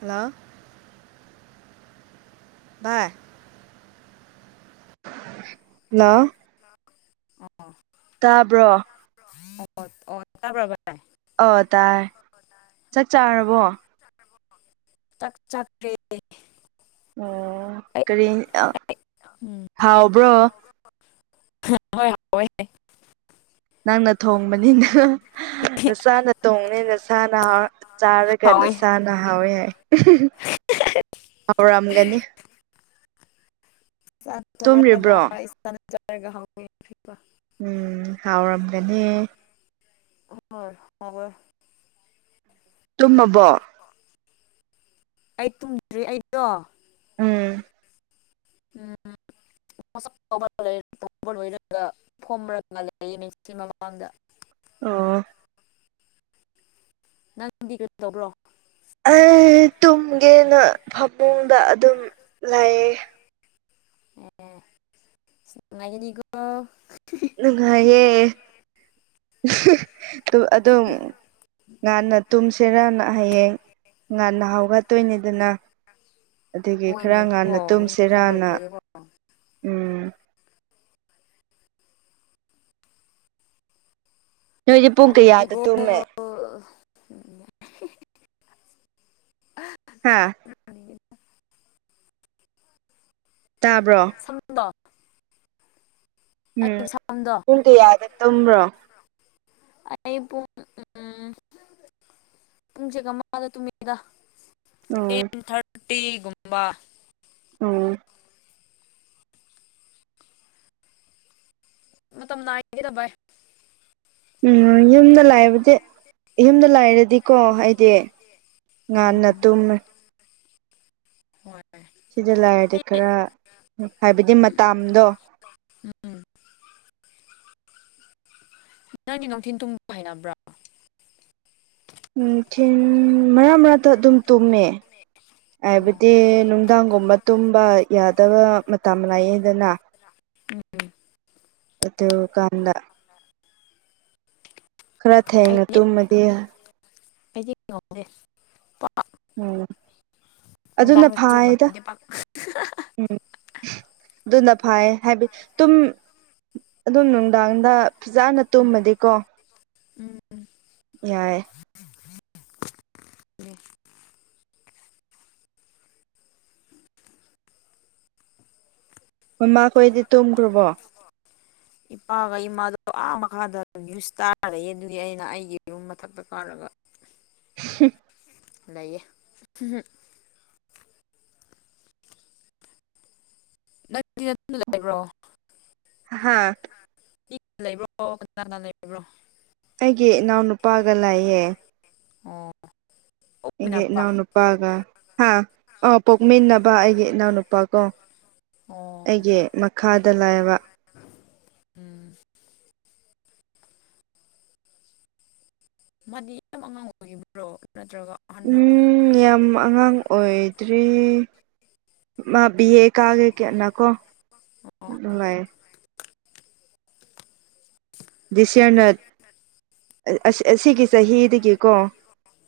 hello ꯚꯥꯏ hello ꯑꯣ ꯇꯥꯕ꯭ꯔꯣ ꯑꯣ ꯑꯣ ꯇꯕ꯭ꯔꯥ ꯚꯥꯏ ꯑ ꯇꯥꯏ ꯆꯥꯛ ꯆꯥꯔꯕꯣ ꯆꯥꯛ ꯆꯥꯛ꯭ꯔꯦ ꯑꯣ ꯀꯔꯤ ꯑꯥ ꯑꯩ ꯍꯥꯎꯕ꯭ꯔꯣ ꯍꯥꯎꯋꯦ ꯍꯥꯎꯋꯦ ꯅꯪꯅ ꯊꯣꯡꯕꯅꯤꯅ ꯅꯁꯥꯅ ꯊꯣꯡꯕꯅꯤ ꯅꯁꯥꯅ ꯆꯥꯔꯒ ꯍꯥꯎꯋꯦ ꯅꯁꯥꯅ ꯍꯥꯎꯋꯤ ꯍꯥꯏ ꯍꯥꯎꯔꯝꯒꯅꯤ ꯇꯨꯝꯔꯤꯕ꯭ꯔꯣ [unintelligible] ꯎꯝ ꯍꯥꯎꯔꯝꯒꯅꯤ [unintelligible] ꯍꯣꯏ ꯍꯥꯎꯋꯦ ꯇꯨꯝꯃꯕꯣ ꯑꯩ ꯇꯨꯝꯗ꯭ꯔꯤ ꯑꯩꯗꯣ ꯎꯝ ꯎꯝ [inaudible] ꯂꯣꯏꯔꯒ ꯐꯣꯔꯒ ꯂꯩꯁꯤ ꯃꯃꯥꯡꯗ [unintelligible] ꯑꯣ ꯅꯪꯗꯤ ꯀꯔꯤ ꯇꯧꯕ꯭ꯔꯣ ꯑꯩ ꯇꯨꯝꯒꯦꯅ ꯐꯃꯨꯡꯗ ꯑꯗꯨꯝ ꯂꯩꯑꯦ ꯑꯦ ꯅꯨꯡꯉꯥꯏꯒꯅꯤꯀꯣ ꯅꯨꯡꯉꯥꯏꯌꯦ ꯑꯗꯨꯝ ꯑꯗꯨꯝ ꯉꯥꯟꯅ ꯇꯨꯝꯁꯤꯔꯅ ꯍꯌꯦꯡ ꯉꯥꯟꯅ ꯍꯥꯎꯒꯠꯇꯨꯏꯅꯤꯗꯅ ꯑꯗꯨꯒꯤ ꯈꯔ ꯍꯣꯏꯅꯦꯀꯣ ꯉꯥꯟꯅ ꯍꯌꯦꯡ ꯐꯨꯠꯕꯣꯜ ꯇꯨꯝꯁꯤꯔꯥꯅ ꯂꯩꯌꯦꯀꯣ ꯎꯝ ꯅꯣꯏꯖꯧ ꯄꯨꯡ ꯑꯗꯨꯗꯤ ꯀꯌꯥꯗ ꯒꯣꯜ ꯇꯨꯝꯃꯦ [unintelligible] ꯍꯥꯥ ꯇꯥꯕ꯭ꯔꯣ [inaudible] ꯎꯝ ꯑꯩꯒꯤ ꯁꯝꯗꯣ ꯄꯨꯡ ꯀꯌꯥꯗ ꯇꯨꯝꯕ꯭ꯔꯣ ꯑꯩ ꯄꯨꯡ ꯎꯝ ꯄꯨꯡ ꯆꯒꯥꯃꯗ ꯇꯨꯃꯤꯗ ꯎꯝ ꯇꯦꯟ ꯊꯥꯔꯇꯤꯒꯨꯝꯕ ꯎꯝ ꯃꯇꯝ ꯅꯥꯏꯗꯦꯗ ꯚꯥꯏ ꯎꯝ ꯌꯨꯝꯗ ꯂꯥꯏꯕꯗꯤ ꯌꯨꯝꯗ ꯂꯩꯔꯗꯤꯀꯣ ꯑꯩꯗꯤ ꯉꯥꯟꯅ ꯇꯨꯝꯃꯦ ꯃꯥꯅꯦ ꯁꯤꯗ ꯂꯥꯏꯔꯗꯤ ꯈꯔ ꯍꯥꯏꯕꯗꯤ ꯃꯇꯥꯝꯗꯣ ꯎꯝ ꯅꯪꯗꯤ ꯅꯨꯡꯊꯤꯟ ꯇꯨꯝꯕ ꯍꯥꯏꯅꯕ꯭ꯔꯣ ꯅꯨꯡꯊꯤꯟ ꯃꯔꯛ ꯃꯔꯛꯇ ꯑꯗꯨꯝ ꯇꯨꯝꯃꯦ ꯎꯝ ꯍꯥꯏꯕꯗꯤ ꯅꯨꯡꯗꯥꯡꯒꯨꯝꯕ ꯇꯨꯝꯕ ꯌꯥꯗꯕ ꯃꯇꯝ ꯂꯩꯏꯌꯦꯗꯅ ꯎꯝ ꯑꯗꯨ ꯀꯥꯟꯗ ꯈꯔ ꯊꯦꯡꯅ ꯑꯩꯗꯤ ꯇꯨꯝꯃꯗꯤ ꯑꯩꯗꯤ ꯄꯨꯊꯣꯛꯇꯦ ꯎꯝ ꯑꯗꯨꯅ ꯅꯨꯡꯗꯥꯡꯗꯁꯨ ꯐꯥꯏꯗ ꯉꯝꯗꯦ ꯄꯥꯛ ꯎꯝ ꯑꯗꯨꯅ ꯐꯥꯑꯦ ꯍꯥꯏꯕꯗꯤ ꯇꯨꯝ ꯑꯗꯨꯝ ꯅꯨꯡ ꯅꯨꯡꯗꯥꯡꯗ ꯐꯖꯅ ꯇꯨꯝꯃꯗꯤꯀꯣ ꯎꯝ ꯌꯥꯏꯑꯦ [inaudible] ꯃꯃꯥꯈꯣꯏꯗꯤ ꯇꯨꯝꯈ꯭ꯔꯕꯣ ꯏꯄꯥꯒ ꯏꯃꯥꯗꯣ ꯑꯥ ꯃꯈꯥꯗ ꯅꯤꯌꯨꯁ ꯇꯥꯔꯤꯑꯦ ꯑꯗꯨꯒꯤ ꯑꯩꯅ ꯑꯩꯒꯤ ꯌꯨꯝ ꯃꯊꯛꯇ ꯀꯥꯔꯒ ꯍꯨ ꯂꯩꯌꯦ ꯍꯨ ꯍꯨ ꯅꯪꯇꯦ ꯑꯗꯨꯗ ꯂꯩꯕ꯭ꯔꯣ ꯍꯥꯥ ꯃꯤꯒ ꯂꯩꯕ꯭ꯔꯣ ꯀꯅꯥꯅꯥ ꯂꯩꯕ꯭ꯔꯣ ꯑꯩꯒꯤ ꯏꯅꯥꯎꯅꯨꯄꯥꯒ ꯂꯩꯌꯦ ꯑꯣ ꯑꯩꯒꯤ ꯑꯣꯛꯃꯤꯟꯅꯕ ꯏꯅꯥꯎꯅꯨꯄꯥꯒ ꯍꯥ ꯑꯣ ꯄꯣꯛꯃꯤꯟꯅꯕ ꯑꯩꯒꯤ ꯏꯅꯥꯎꯅꯨꯄꯥꯀꯣ ꯑꯣ ꯑꯩꯒꯤ ꯃꯈꯥꯗ ꯂꯥꯏꯕ ꯎꯝ ꯃꯥꯗꯤ ꯌꯥꯝ ꯑꯉꯥꯡ ꯑꯣꯏꯔꯤꯕ꯭ꯔꯣ ꯅꯠꯇ꯭ꯔꯒ ꯑꯍꯟꯔꯣ ꯎꯝ ꯌꯥꯝ ꯑꯉꯥꯡ ꯑꯣꯏꯗ꯭ꯔꯤ ꯃꯥ ꯕꯤ ꯑꯦ ꯀꯔꯤ ꯈꯦꯠꯅꯀꯣ ꯑꯣ ꯑꯣ ꯂꯩꯑꯦ ꯗꯤꯁ ꯏꯌꯥꯔ ꯅꯠ ꯑꯁꯤ ꯑꯁꯤꯒꯤ ꯆꯍꯤꯗꯒꯤꯀꯣ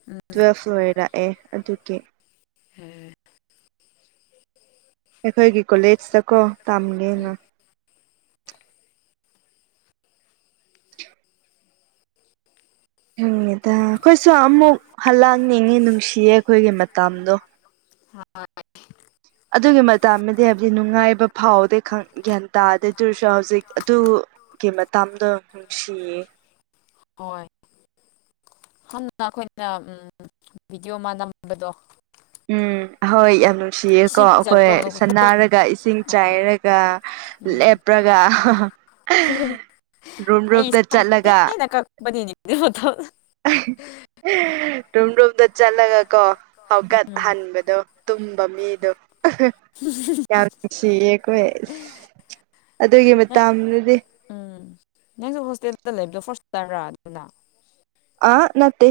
ꯎꯝ ꯎꯝ ꯇꯨꯋꯦꯜꯐ ꯂꯣꯏꯔꯛꯑꯦ ꯑꯗꯨꯒꯤ [inaudible] ꯑꯈꯣꯏꯒꯤ ꯀꯣꯂꯦꯖꯇꯀꯣ ꯎꯝ ꯇꯝꯒꯦꯅ ꯈꯪꯗꯦꯗ ꯑꯈꯣꯏꯁꯨ ꯑꯩꯈꯣꯏꯁꯨ ꯑꯃꯨꯛ ꯍꯜꯂꯛꯅꯤꯡꯉꯤ ꯍꯜꯂꯛꯑꯝꯃꯦ ꯅꯨꯡꯁꯤꯌꯦ ꯑꯈꯣꯏꯒꯤ ꯃꯇꯝꯗꯣ ꯍꯣꯏ [inaudible] ꯑꯗꯨꯒꯤ ꯃꯇꯝꯗꯗꯤ ꯍꯥꯏꯕꯗꯤ ꯅꯨꯡꯉꯥꯏꯕ ꯐꯥꯎꯗꯦ ꯈꯪ ꯒ꯭ꯌꯥꯟ ꯇꯥꯗꯦ ꯗꯨꯑꯣꯏꯔꯁꯨ ꯍꯧꯖꯤꯛ ꯑꯗꯨ ꯒꯤ ꯃꯇꯝꯗꯣ ꯅꯨꯡꯁꯤꯌꯦ ꯍꯣꯏ ꯍꯥꯟꯅ ꯑꯈꯣꯏꯅ ꯑꯝ ꯚꯤꯗꯤꯑꯣ ꯑꯃ ꯅꯝꯕꯗꯣ ꯎꯝ ꯍꯣꯏ ꯌꯥꯝ ꯅꯨꯡꯁꯤꯌꯦꯀꯣ ꯏꯁꯤꯡ ꯑꯩꯈꯣꯏ ꯆꯥꯏꯕ ꯃꯅꯨꯡꯗ ꯍꯣꯜ ꯁꯥꯅꯔꯒ ꯏꯁꯤꯡ ꯆꯥꯏꯔꯒ ꯂꯦꯞꯔꯒ ꯑꯍꯥꯍꯥ ꯍꯦꯍꯦ ꯑꯩ ꯁꯝ ꯇꯦꯟꯅ ꯀꯛꯄꯅꯤꯅꯦ ꯗꯨ ꯃꯇꯝꯗꯣ [unintelligible] ꯇꯨꯝꯔꯝ ꯆꯠꯂꯒ ꯀꯣ ꯎꯝ ꯍꯧꯒꯠꯍꯟꯕꯗꯣ ꯇꯨꯝꯕ ꯃꯤꯗꯣ ꯌꯥꯝ ꯅꯨꯡꯁꯤꯌꯦ ꯑꯈꯣꯏ ꯑꯁ ꯅꯪ ꯑꯗꯨꯒꯤ ꯃꯇꯝꯗꯨꯗꯤ ꯎꯝ ꯅꯪꯁꯨ ꯍꯣꯁꯇꯦꯜꯗ ꯂꯩꯕꯗꯣ ꯐꯥꯔ꯭ꯁ [unintelligible] ꯔꯥ ꯑꯗꯨꯅ ꯑꯍꯥ ꯅꯠꯇꯦ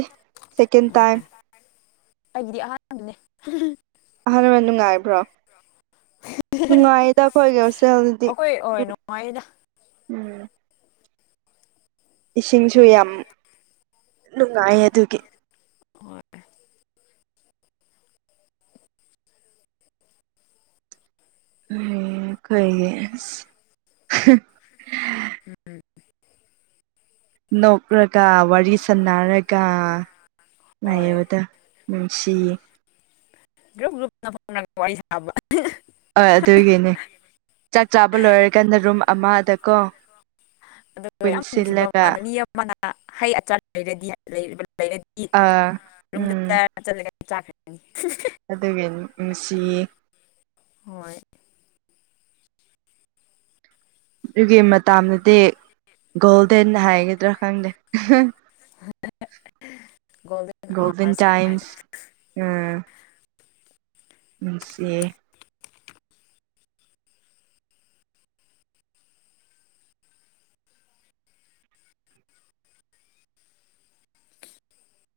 ꯁꯦꯀꯦꯟ ꯇꯥꯏꯝ ꯑꯦ ꯑꯩꯒꯤꯗꯤ ꯑꯍꯥꯟꯕꯅꯦ ꯍꯦ ꯍꯦ ꯑꯍꯥꯟꯕ ꯅꯨꯡꯉꯥꯏꯕ꯭ꯔꯣ ꯅꯨꯡꯉꯥꯏꯗ ꯑꯈꯣꯏꯒꯤ ꯍꯣꯁꯇꯦꯜꯗꯨꯗꯤ ꯑꯩꯈꯣꯏ ꯍꯣꯏ ꯑꯗꯨꯝ ꯅꯨꯡꯉꯥꯏꯗ ꯎꯝ ꯏꯁꯤꯡꯁꯨ ꯌꯥꯝ ꯅꯨꯡꯉꯥꯏꯌꯦ ꯑꯗꯨꯒꯤ ꯍꯣꯏ ꯎꯝ ꯀꯩꯒꯤ ꯍ ꯅꯣꯛꯔꯛ ꯀ ꯋꯥꯔꯤ ꯁꯥꯟꯅꯔꯒ ꯍꯣꯏ ꯅꯩꯕꯗꯨ ꯅꯨꯡꯁꯤꯌꯦ ꯒ꯭ꯔꯨꯞ ꯒ꯭ꯔꯨꯞ ꯋꯥꯔꯤ ꯁꯥꯕ [unintelligible] ꯍꯣꯏ ꯑꯗꯨꯒꯤꯅꯤ ꯆꯥꯛ ꯆꯥꯕ ꯂꯣꯏꯔꯀꯥꯟꯗ ꯔꯨꯝ ꯑꯃꯗꯀꯣ ꯄꯨꯟꯁꯤꯜꯂꯒ ꯑꯥ ꯍꯩ ꯑꯆꯥꯔ ꯂꯩꯔꯗꯤ ꯂꯩꯔꯗꯤ ꯑꯥ ꯔꯨꯝꯗ ꯎꯝ ꯆꯥꯔ ꯆꯠꯂꯒ ꯆꯥꯈꯔꯅꯤ [unintelligible] ꯑꯗꯨꯒꯤ ꯅꯨꯡꯁꯤꯌꯦ ꯍꯣꯏ ꯑꯗꯨꯒꯤ ꯃꯇꯥꯝꯗꯨꯗꯤ ꯒꯣꯜꯗꯦꯟ ꯍꯥꯏꯒꯗ꯭ꯔꯥ ꯈꯪꯗꯦ ꯒꯣꯜꯗꯟ ꯑꯥꯋꯥꯔꯁ ꯀꯥꯏꯅ ꯇꯥꯏꯝꯁ ꯎꯝ ꯅꯨꯡꯁꯤꯌꯦ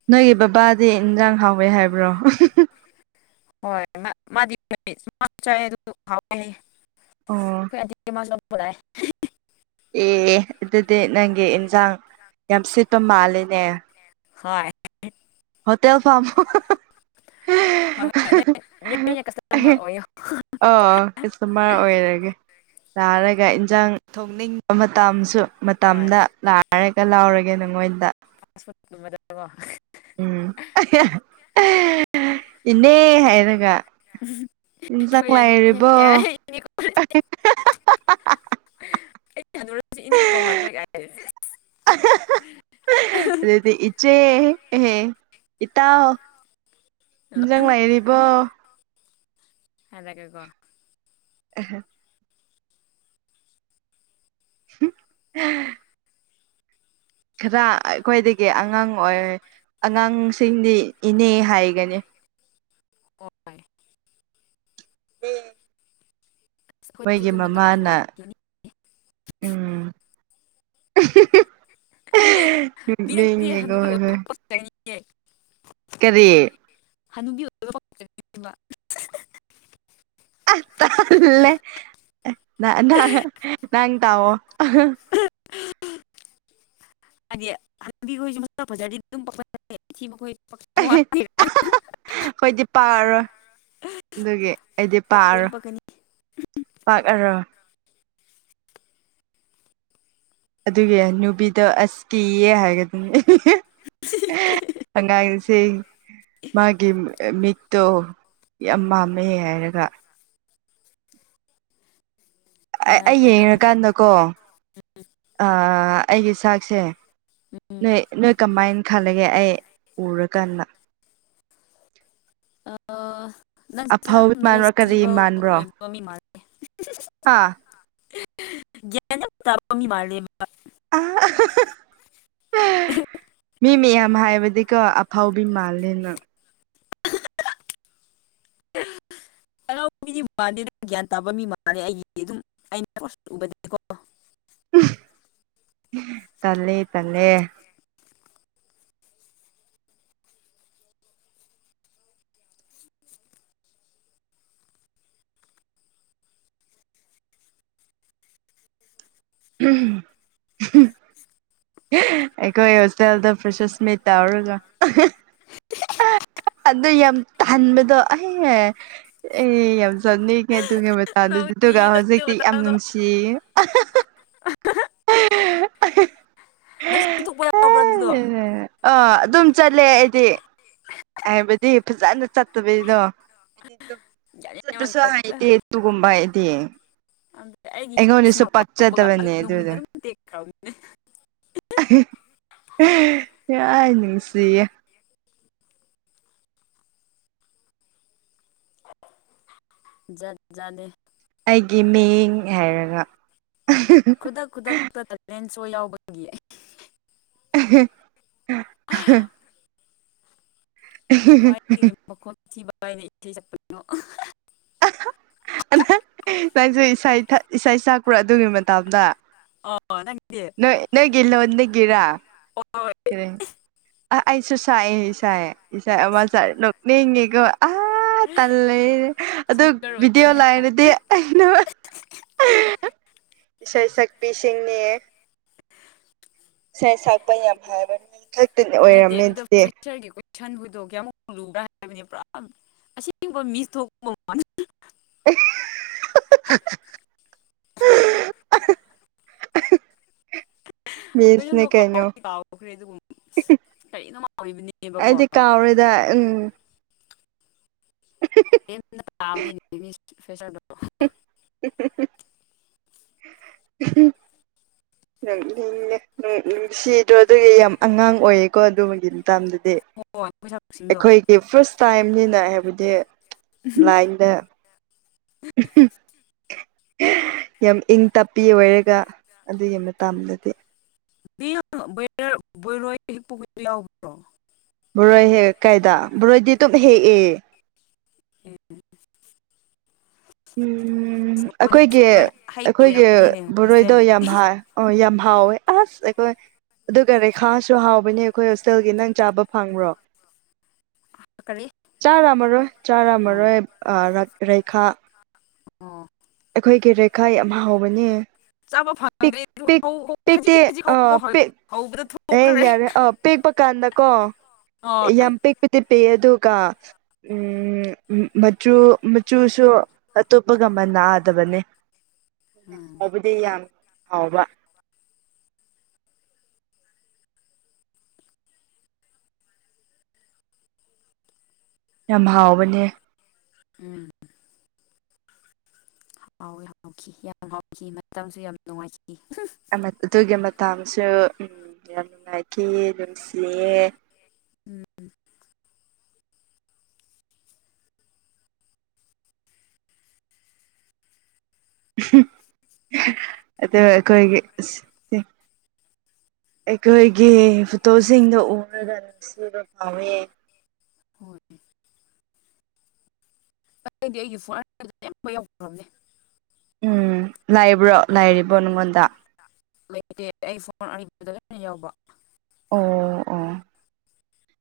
ꯅꯣꯏꯒꯤ ꯕꯕꯥꯗꯤ ꯏꯟꯖꯥꯡ ꯍꯥꯎꯋꯦ ꯍꯥꯏꯕ꯭ꯔꯣ ꯍꯣꯏ ꯃꯥꯗꯤ [unintelligible] ꯍꯥꯎꯇꯦ ꯍꯥꯏꯌꯦ ꯑꯣ [unintelligible] ꯂꯥꯛꯑꯦ ꯑꯦ ꯑꯗꯨꯗꯤ ꯅꯪꯒꯤ ꯏꯟꯖꯥꯡ ꯌꯥꯝ ꯁꯤꯠꯄ ꯃꯥꯜꯂꯤꯅꯦ ꯍꯣꯏ ꯍꯣꯇꯦꯜ ꯐꯝꯃꯣ ꯍꯣ ꯍꯥ ꯍꯥ ꯍꯣꯏꯅꯦ [unintelligible] ꯀꯁꯇꯃꯔ ꯑꯣꯏꯌꯣ ꯑꯥ ꯀꯁꯇꯃꯔ ꯑꯣꯏꯔꯒꯦ ꯂꯥꯛꯔꯒ ꯏꯟꯖꯥꯡ ꯊꯣꯛꯅꯤꯡꯕ ꯃꯇꯝꯁꯨ ꯍꯣꯏ ꯃꯇꯝꯗ ꯂꯥꯛꯔꯒ ꯂꯧꯎꯔꯒꯦ ꯅꯪꯉꯣꯟꯗ [unintelligible] ꯎꯝ [unintelligible] ꯏꯅꯦ ꯍꯥꯏꯔꯒ ꯏꯟꯖꯥꯡ ꯈꯣꯏ ꯑꯅꯤꯅꯦ ꯂꯩꯔꯤꯕꯣ [unintelligible] ꯍꯥ ꯍꯥ ꯍꯥ ꯏꯅꯤ ꯀꯧꯍꯜꯂꯣꯏ ꯀꯥꯏ ꯍꯥ ꯍꯥ [unintelligible] ꯑꯗꯨꯗꯤ ꯏꯆꯦ ꯑꯦꯍꯦ ꯏꯇꯥꯎ ꯏꯟꯖꯪ ꯂꯩꯔꯤꯕꯣ [unintelligible] ꯑꯍꯦ ꯍꯨꯝ ꯈꯔ ꯑꯩꯈꯣꯏꯗꯒꯤ ꯑꯉꯥꯡ ꯑꯣꯏ ꯑꯉꯥꯡꯁꯤꯡꯗꯤ ꯏꯅꯦ ꯍꯥꯏꯒꯅꯤ [inaudible] ꯍꯣꯏ ꯗꯦ ꯑꯁ ꯑꯩꯈꯣꯏꯖꯨ ꯃꯇꯝꯗꯣ ꯂꯥꯛꯈꯤꯅꯤ [unintelligible] ꯑꯍꯤ ꯍꯤ ꯍꯤ ꯅꯣꯑꯅꯤꯡꯉꯤꯀꯣ ꯑꯩꯈꯣꯏ ꯌꯦꯛ ꯀꯔꯤ ꯍꯅꯨꯕꯤ ꯑꯣꯏꯕ ꯄꯛꯇꯣꯏꯅꯦꯕ [unintelligible] ꯑꯥ ꯇꯜꯂꯦ ꯅ ꯅ ꯅꯪ ꯇꯥꯎꯋꯣ ꯑ ꯍ ꯍꯥꯏꯗꯤ ꯍꯅꯨꯕꯤ ꯈꯣꯏꯖꯨ ꯃꯁꯛ ꯐꯖꯔꯗꯤ ꯑꯗꯨꯝ ꯐꯖꯩ ꯊꯤꯕ ꯈꯣꯏ ꯑꯍꯤ ꯑꯍ ꯍ ꯈꯣꯏꯗꯤ ꯄꯥ ꯔꯣꯏ ꯑꯗꯨꯒꯤ ꯑꯩꯗꯤ ꯄꯛꯀꯅꯤ ꯄꯥꯔꯣꯏ ꯄꯛꯀꯅꯤ ꯄꯛꯑꯔꯣ ꯑꯗꯨꯒꯤ ꯍꯅꯨꯕꯤꯗꯣ ꯑꯁ ꯀꯤꯌꯦ ꯍꯥꯏꯒꯗꯨꯅꯤ [unintelligible] [unintelligible] ꯑꯉꯥꯡꯁꯦ ꯃꯥꯒꯤ ꯃꯤꯠꯇꯣ ꯌꯥꯝ ꯃꯥꯝꯃꯦ ꯍꯥꯏꯔꯒ ꯑ ꯑꯩ ꯅꯥꯟꯅ ꯈꯔ ꯌꯦꯡꯔꯀꯥꯟꯗꯀꯣ ꯑꯥ ꯑꯩꯒꯤ ꯁꯥꯛꯁꯦ ꯎꯝ ꯅꯣꯏ ꯅꯣꯏ ꯀꯃꯥꯏ ꯈꯜꯂꯒꯦ ꯑꯩ ꯎꯔꯀꯥꯟꯗ ꯑꯥ ꯅꯪꯁꯦ ꯌꯥꯝ ꯑꯐꯥꯎ ꯃꯥꯟꯕ꯭ꯔꯣ ꯀꯔꯤ ꯅꯣꯂꯦꯖꯤꯕꯜ ꯃꯥꯟꯕ꯭ꯔꯣ ꯑꯣꯏꯕ ꯃꯤ ꯃꯥꯜꯂꯦ ꯍꯥ [unintelligible] ꯒ꯭ꯌꯥꯟ ꯌꯥꯝ ꯇꯥꯕ ꯃꯤ ꯃꯥꯜꯂꯦꯕ [unintelligible] ꯃꯤ [unintelligible] ꯃꯌꯥꯝ ꯍꯥꯏꯕꯗꯤꯀꯣ ꯑꯐꯥꯎꯕꯤ ꯃꯥꯜꯂꯦ ꯅꯪ [inaudible] ꯍꯔꯥꯎꯕ ꯃꯤꯗꯤ ꯃꯥꯟꯗꯦꯅꯪ ꯒ꯭ꯌꯥꯟ ꯇꯥꯕ ꯃꯤ ꯃꯥꯜꯂꯦ ꯑꯩꯒꯤꯗꯤ ꯑꯗꯨꯝ ꯑꯩꯅ ꯎꯕꯗꯗꯤꯀꯣ ꯎꯝ ꯇꯜꯂꯦ ꯇꯜꯂꯦ [unintelligible] ꯑꯩꯈꯣꯏ ꯍꯣꯁꯇꯦꯜꯗ ꯐ꯭ꯔꯦꯁꯔꯁ ꯃꯤꯠ ꯇꯧꯔꯒ [unintelligible] ꯑꯗꯣ ꯌꯥꯝ ꯇꯥꯟꯕꯗꯣ ꯑꯩ ꯑꯩ ꯌꯥꯝ ꯆꯠꯅꯤꯡꯉꯦ ꯑꯗꯨꯒꯤ ꯃꯇꯥꯡꯗꯨ ꯗꯨꯒ ꯅꯣꯛꯅꯤꯡꯉꯤꯗ ꯑꯗꯨ ꯍꯧꯖꯤꯛꯇꯤ ꯌꯥꯝ ꯃꯇꯝꯗꯣ ꯅꯨꯡꯁꯤꯌꯦ ꯑꯍ ꯍ [unintelligible] ꯅꯪꯁꯨ ꯇꯨꯊꯣꯛꯄ ꯌꯥꯎꯕ꯭ꯔꯥ ꯑꯗꯨꯗꯣ ꯑꯥ ꯑꯗꯨꯝ ꯆꯠꯂꯦ ꯑꯩꯗꯤ ꯍꯥꯏꯕꯗꯤ ꯐꯖꯟꯅ ꯆꯠꯇꯕꯤꯗꯣ ꯒ꯭ꯌꯥꯟ ꯃꯦꯟ ꯑꯃ ꯆꯠꯄꯁꯨ ꯇꯥꯗꯦꯗ ꯍꯥꯏꯇꯦ ꯇꯨꯝꯕ ꯍꯩꯇꯦ ꯑꯝꯇ ꯑꯩꯒꯤ ꯑꯩꯉꯣꯟꯗꯁꯨ ꯍꯤꯕꯁꯅꯣ ꯐꯪꯕꯒ ꯄꯥꯛꯆꯗꯕꯅꯦ ꯅꯨꯃꯤꯠꯗꯨꯝ ꯇꯦꯛꯈ꯭ꯔꯝꯅꯦ [unintelligible] ꯌꯥ ꯅꯨꯡꯁꯤꯌꯦ ꯖꯥꯠ ꯖꯥꯠꯅꯦ ꯑꯩꯒꯤ ꯃꯤꯡ ꯍꯩꯔꯒ ꯈꯨꯗꯛ ꯈꯨꯗꯛꯇ ꯗ ꯄꯦꯟꯁ ꯁꯣ ꯌꯥꯎꯕꯒꯤ ꯑꯩ [unintelligible] ꯀꯥꯏꯌꯨꯝ ꯃꯈꯣꯟ ꯊꯤ ꯐꯥꯏꯔꯤ ꯏꯁꯩ ꯁꯛꯄꯅꯣ [unintelligible] [unintelligible] ꯅꯪꯁꯨ ꯏꯁꯩ ꯊꯠ ꯏꯁꯩ ꯁꯛꯄ꯭ꯔꯥ ꯑꯗꯨꯒꯤ ꯃꯇꯝꯗ ꯑꯣ ꯅꯪꯗꯤ ꯅꯣꯢ ꯅꯣꯏꯒꯤ ꯂꯣꯟꯗꯒꯤꯔꯥ ꯍꯣꯏ ꯀꯔꯤ ꯑ ꯑꯩꯁꯨ ꯁꯥꯏꯌꯦ ꯏꯁꯥꯏ ꯏꯁꯥꯏ ꯑꯃ ꯁꯥꯏ ꯅꯣꯛꯅꯤꯡꯉꯤꯀꯣ ꯑꯥ ꯇꯜꯂꯦ ꯑꯗꯨ ꯁꯤꯡꯒꯔ ꯚꯤꯗꯤꯑꯣ ꯑꯣꯏꯔꯝꯃꯤ ꯍꯥ ꯂꯩꯔꯗꯤ ꯑꯩꯅ [unintelligible] ꯏꯁꯩꯩ ꯁꯛꯄꯤꯁꯤꯡꯅꯦ ꯁꯩ ꯁꯛꯄ ꯌꯥꯝ ꯍꯩꯏꯕ ꯃꯤ ꯈꯛꯇꯅ ꯑꯣꯏꯔꯝꯃꯦ ꯑꯗꯨꯗꯤ ꯁꯟ ꯍꯣꯏꯗꯣ ꯀꯌꯥꯃꯨꯛ ꯂꯨꯕ꯭ꯔꯥ ꯍꯥꯏꯕꯅꯤ ꯄꯨꯔꯥ ꯑꯁꯦꯡꯕ ꯃꯤꯁ ꯊꯣꯛꯄꯨ ꯃꯥꯟ [unintelligible] [unintelligible] ꯃꯤꯁꯅꯦ ꯐꯣꯢꯂꯝꯗꯣ ꯀꯩꯅꯣ ꯀꯥꯎꯗꯤ ꯀꯥꯎꯈ꯭ꯔꯦ ꯗꯨ ꯑꯩꯗꯤ ꯀꯥꯎꯔꯦꯗ ꯎꯝ ꯐꯦꯁꯔ ꯗꯣ [unintelligible] [unintelligible] ꯅꯨꯡꯁꯤ ꯑꯗꯣ ꯑꯗꯨꯒꯤ ꯌꯥꯝ ꯑꯉꯥꯡ ꯑꯣꯏꯌꯦꯀꯣ ꯑꯗꯨꯒꯤ ꯃꯇꯝꯗꯨꯗꯤ ꯍꯣꯏ ꯃꯣꯏꯁꯛꯁꯤꯡꯗꯣ ꯑꯩꯈꯣꯏꯒꯤ ꯐꯥꯔꯁ ꯇꯥꯏꯝꯅꯤꯅ ꯍꯥꯏꯕꯗꯤ ꯂꯥꯏꯟꯗ ꯑꯝꯍꯥ ꯌꯥꯝ ꯏꯪ ꯇꯞꯄꯤ ꯑꯣꯏꯔꯒ ꯑꯗꯨꯒꯤ ꯃꯇꯥꯝꯗꯨꯗꯤ [unintelligible] ꯌꯥꯎꯕ꯭ꯔꯣ ꯕꯣꯔꯣꯏ ꯍꯦꯛ ꯀꯥꯏꯗ ꯕꯣꯔꯣꯏꯗꯤ ꯑꯗꯨꯝ ꯍꯦꯛꯑꯦ ꯎꯝ ꯃꯗꯨꯁꯨ ꯑꯩꯈꯣꯏꯒꯤ ꯈꯔ ꯍꯩ ꯑꯩꯈꯣꯏꯒꯤ ꯑꯣꯏꯔꯝꯕꯅꯤꯅꯦ ꯕꯣꯔꯣꯏꯗꯣ ꯍꯣꯁꯇꯦꯜꯒꯤ ꯌꯥꯝ ꯍꯥꯎꯑꯦ ꯑꯣ ꯌꯥꯝ ꯍꯥꯎꯋꯦ ꯑꯁ ꯑꯩꯈꯣꯏ ꯑꯗꯨꯒ ꯔꯦꯈꯥꯁꯨ ꯍꯥꯎꯕꯅꯦ ꯑꯩꯈꯣꯏ ꯍꯣꯁꯇꯦꯜꯒꯤ ꯅꯪ ꯆꯥꯕ ꯐꯪꯕ꯭ꯔꯣ ꯀꯔꯤ ꯆꯥꯔꯝꯃꯔꯣꯏ ꯑꯣ ꯆꯥꯔꯝꯃꯔꯣꯏ ꯑ ꯔ ꯔꯦꯈꯥ ꯑꯣ ꯑꯩꯒꯤ ꯂꯩꯈꯥꯏ ꯌꯥꯝ ꯍꯥꯎꯕꯅꯦ ꯆꯥꯕ ꯐꯪꯒꯗꯤ [unintelligible] ꯄꯤꯛꯇꯦ ꯑꯥ ꯄꯦꯛ ꯑꯦ ꯊꯣꯛꯈ꯭ꯔꯦ ꯌꯥꯔꯦ ꯑꯥ ꯄꯦꯛꯄ ꯀꯥꯟꯗꯀꯣ ꯍꯣꯏ ꯌꯥꯝ ꯄꯤꯛꯄꯗꯤ ꯄꯤꯛꯑꯦ ꯑꯗꯨꯒ ꯎꯝ ꯎꯝ ꯃꯆꯨ ꯃꯆꯨꯁꯨ ꯑꯇꯣꯞꯄꯒ ꯃꯟꯅꯗꯕꯅꯦ ꯎꯝ ꯍꯥꯎꯕꯗꯤ ꯌꯥꯝ ꯍꯥꯎꯕ ꯌꯥꯝ ꯍꯥꯎꯕꯅꯦ ꯎꯝ ꯍꯥꯎꯑꯦ ꯍꯥꯎꯈꯤ ꯌꯥꯝ ꯍꯥꯎꯈꯤ ꯃꯇꯝꯁꯨ ꯌꯥꯝ ꯅꯨꯡꯉꯥꯏꯈꯤ ꯑꯗꯨꯒꯤ ꯃꯇꯥꯝꯁꯨ ꯌꯥꯝ ꯅꯨꯡꯉꯥꯏꯈꯤ ꯅꯨꯡꯁꯤꯌꯦ ꯎꯝ ꯑꯍꯝ ꯑꯍꯥ ꯑꯗꯣ ꯑꯩꯈꯣꯏꯒꯤ ꯑꯩꯈꯣꯏꯒꯤ ꯐꯣꯇꯣꯁꯤꯡꯗꯣ ꯎꯔꯒ ꯅꯨꯡꯁꯤꯕ ꯐꯥꯎꯋꯦ ꯍꯣꯏ ꯑꯗꯨꯒꯤ ꯑꯩꯒꯤ ꯐꯣꯟ [unintelligible] ꯑꯈꯣꯢ ꯌꯥꯝ ꯉꯝꯃꯦ ꯎꯝ ꯂꯩꯕ꯭ꯔꯣ ꯂꯩꯔꯤꯕꯣ ꯅꯪꯉꯣꯟꯗ ꯂꯩꯇꯦ ꯑꯩ ꯐꯣꯟ ꯑꯔꯤꯕꯗ ꯂꯣꯏꯅ ꯌꯥꯎꯕ ꯑꯣ ꯑꯣ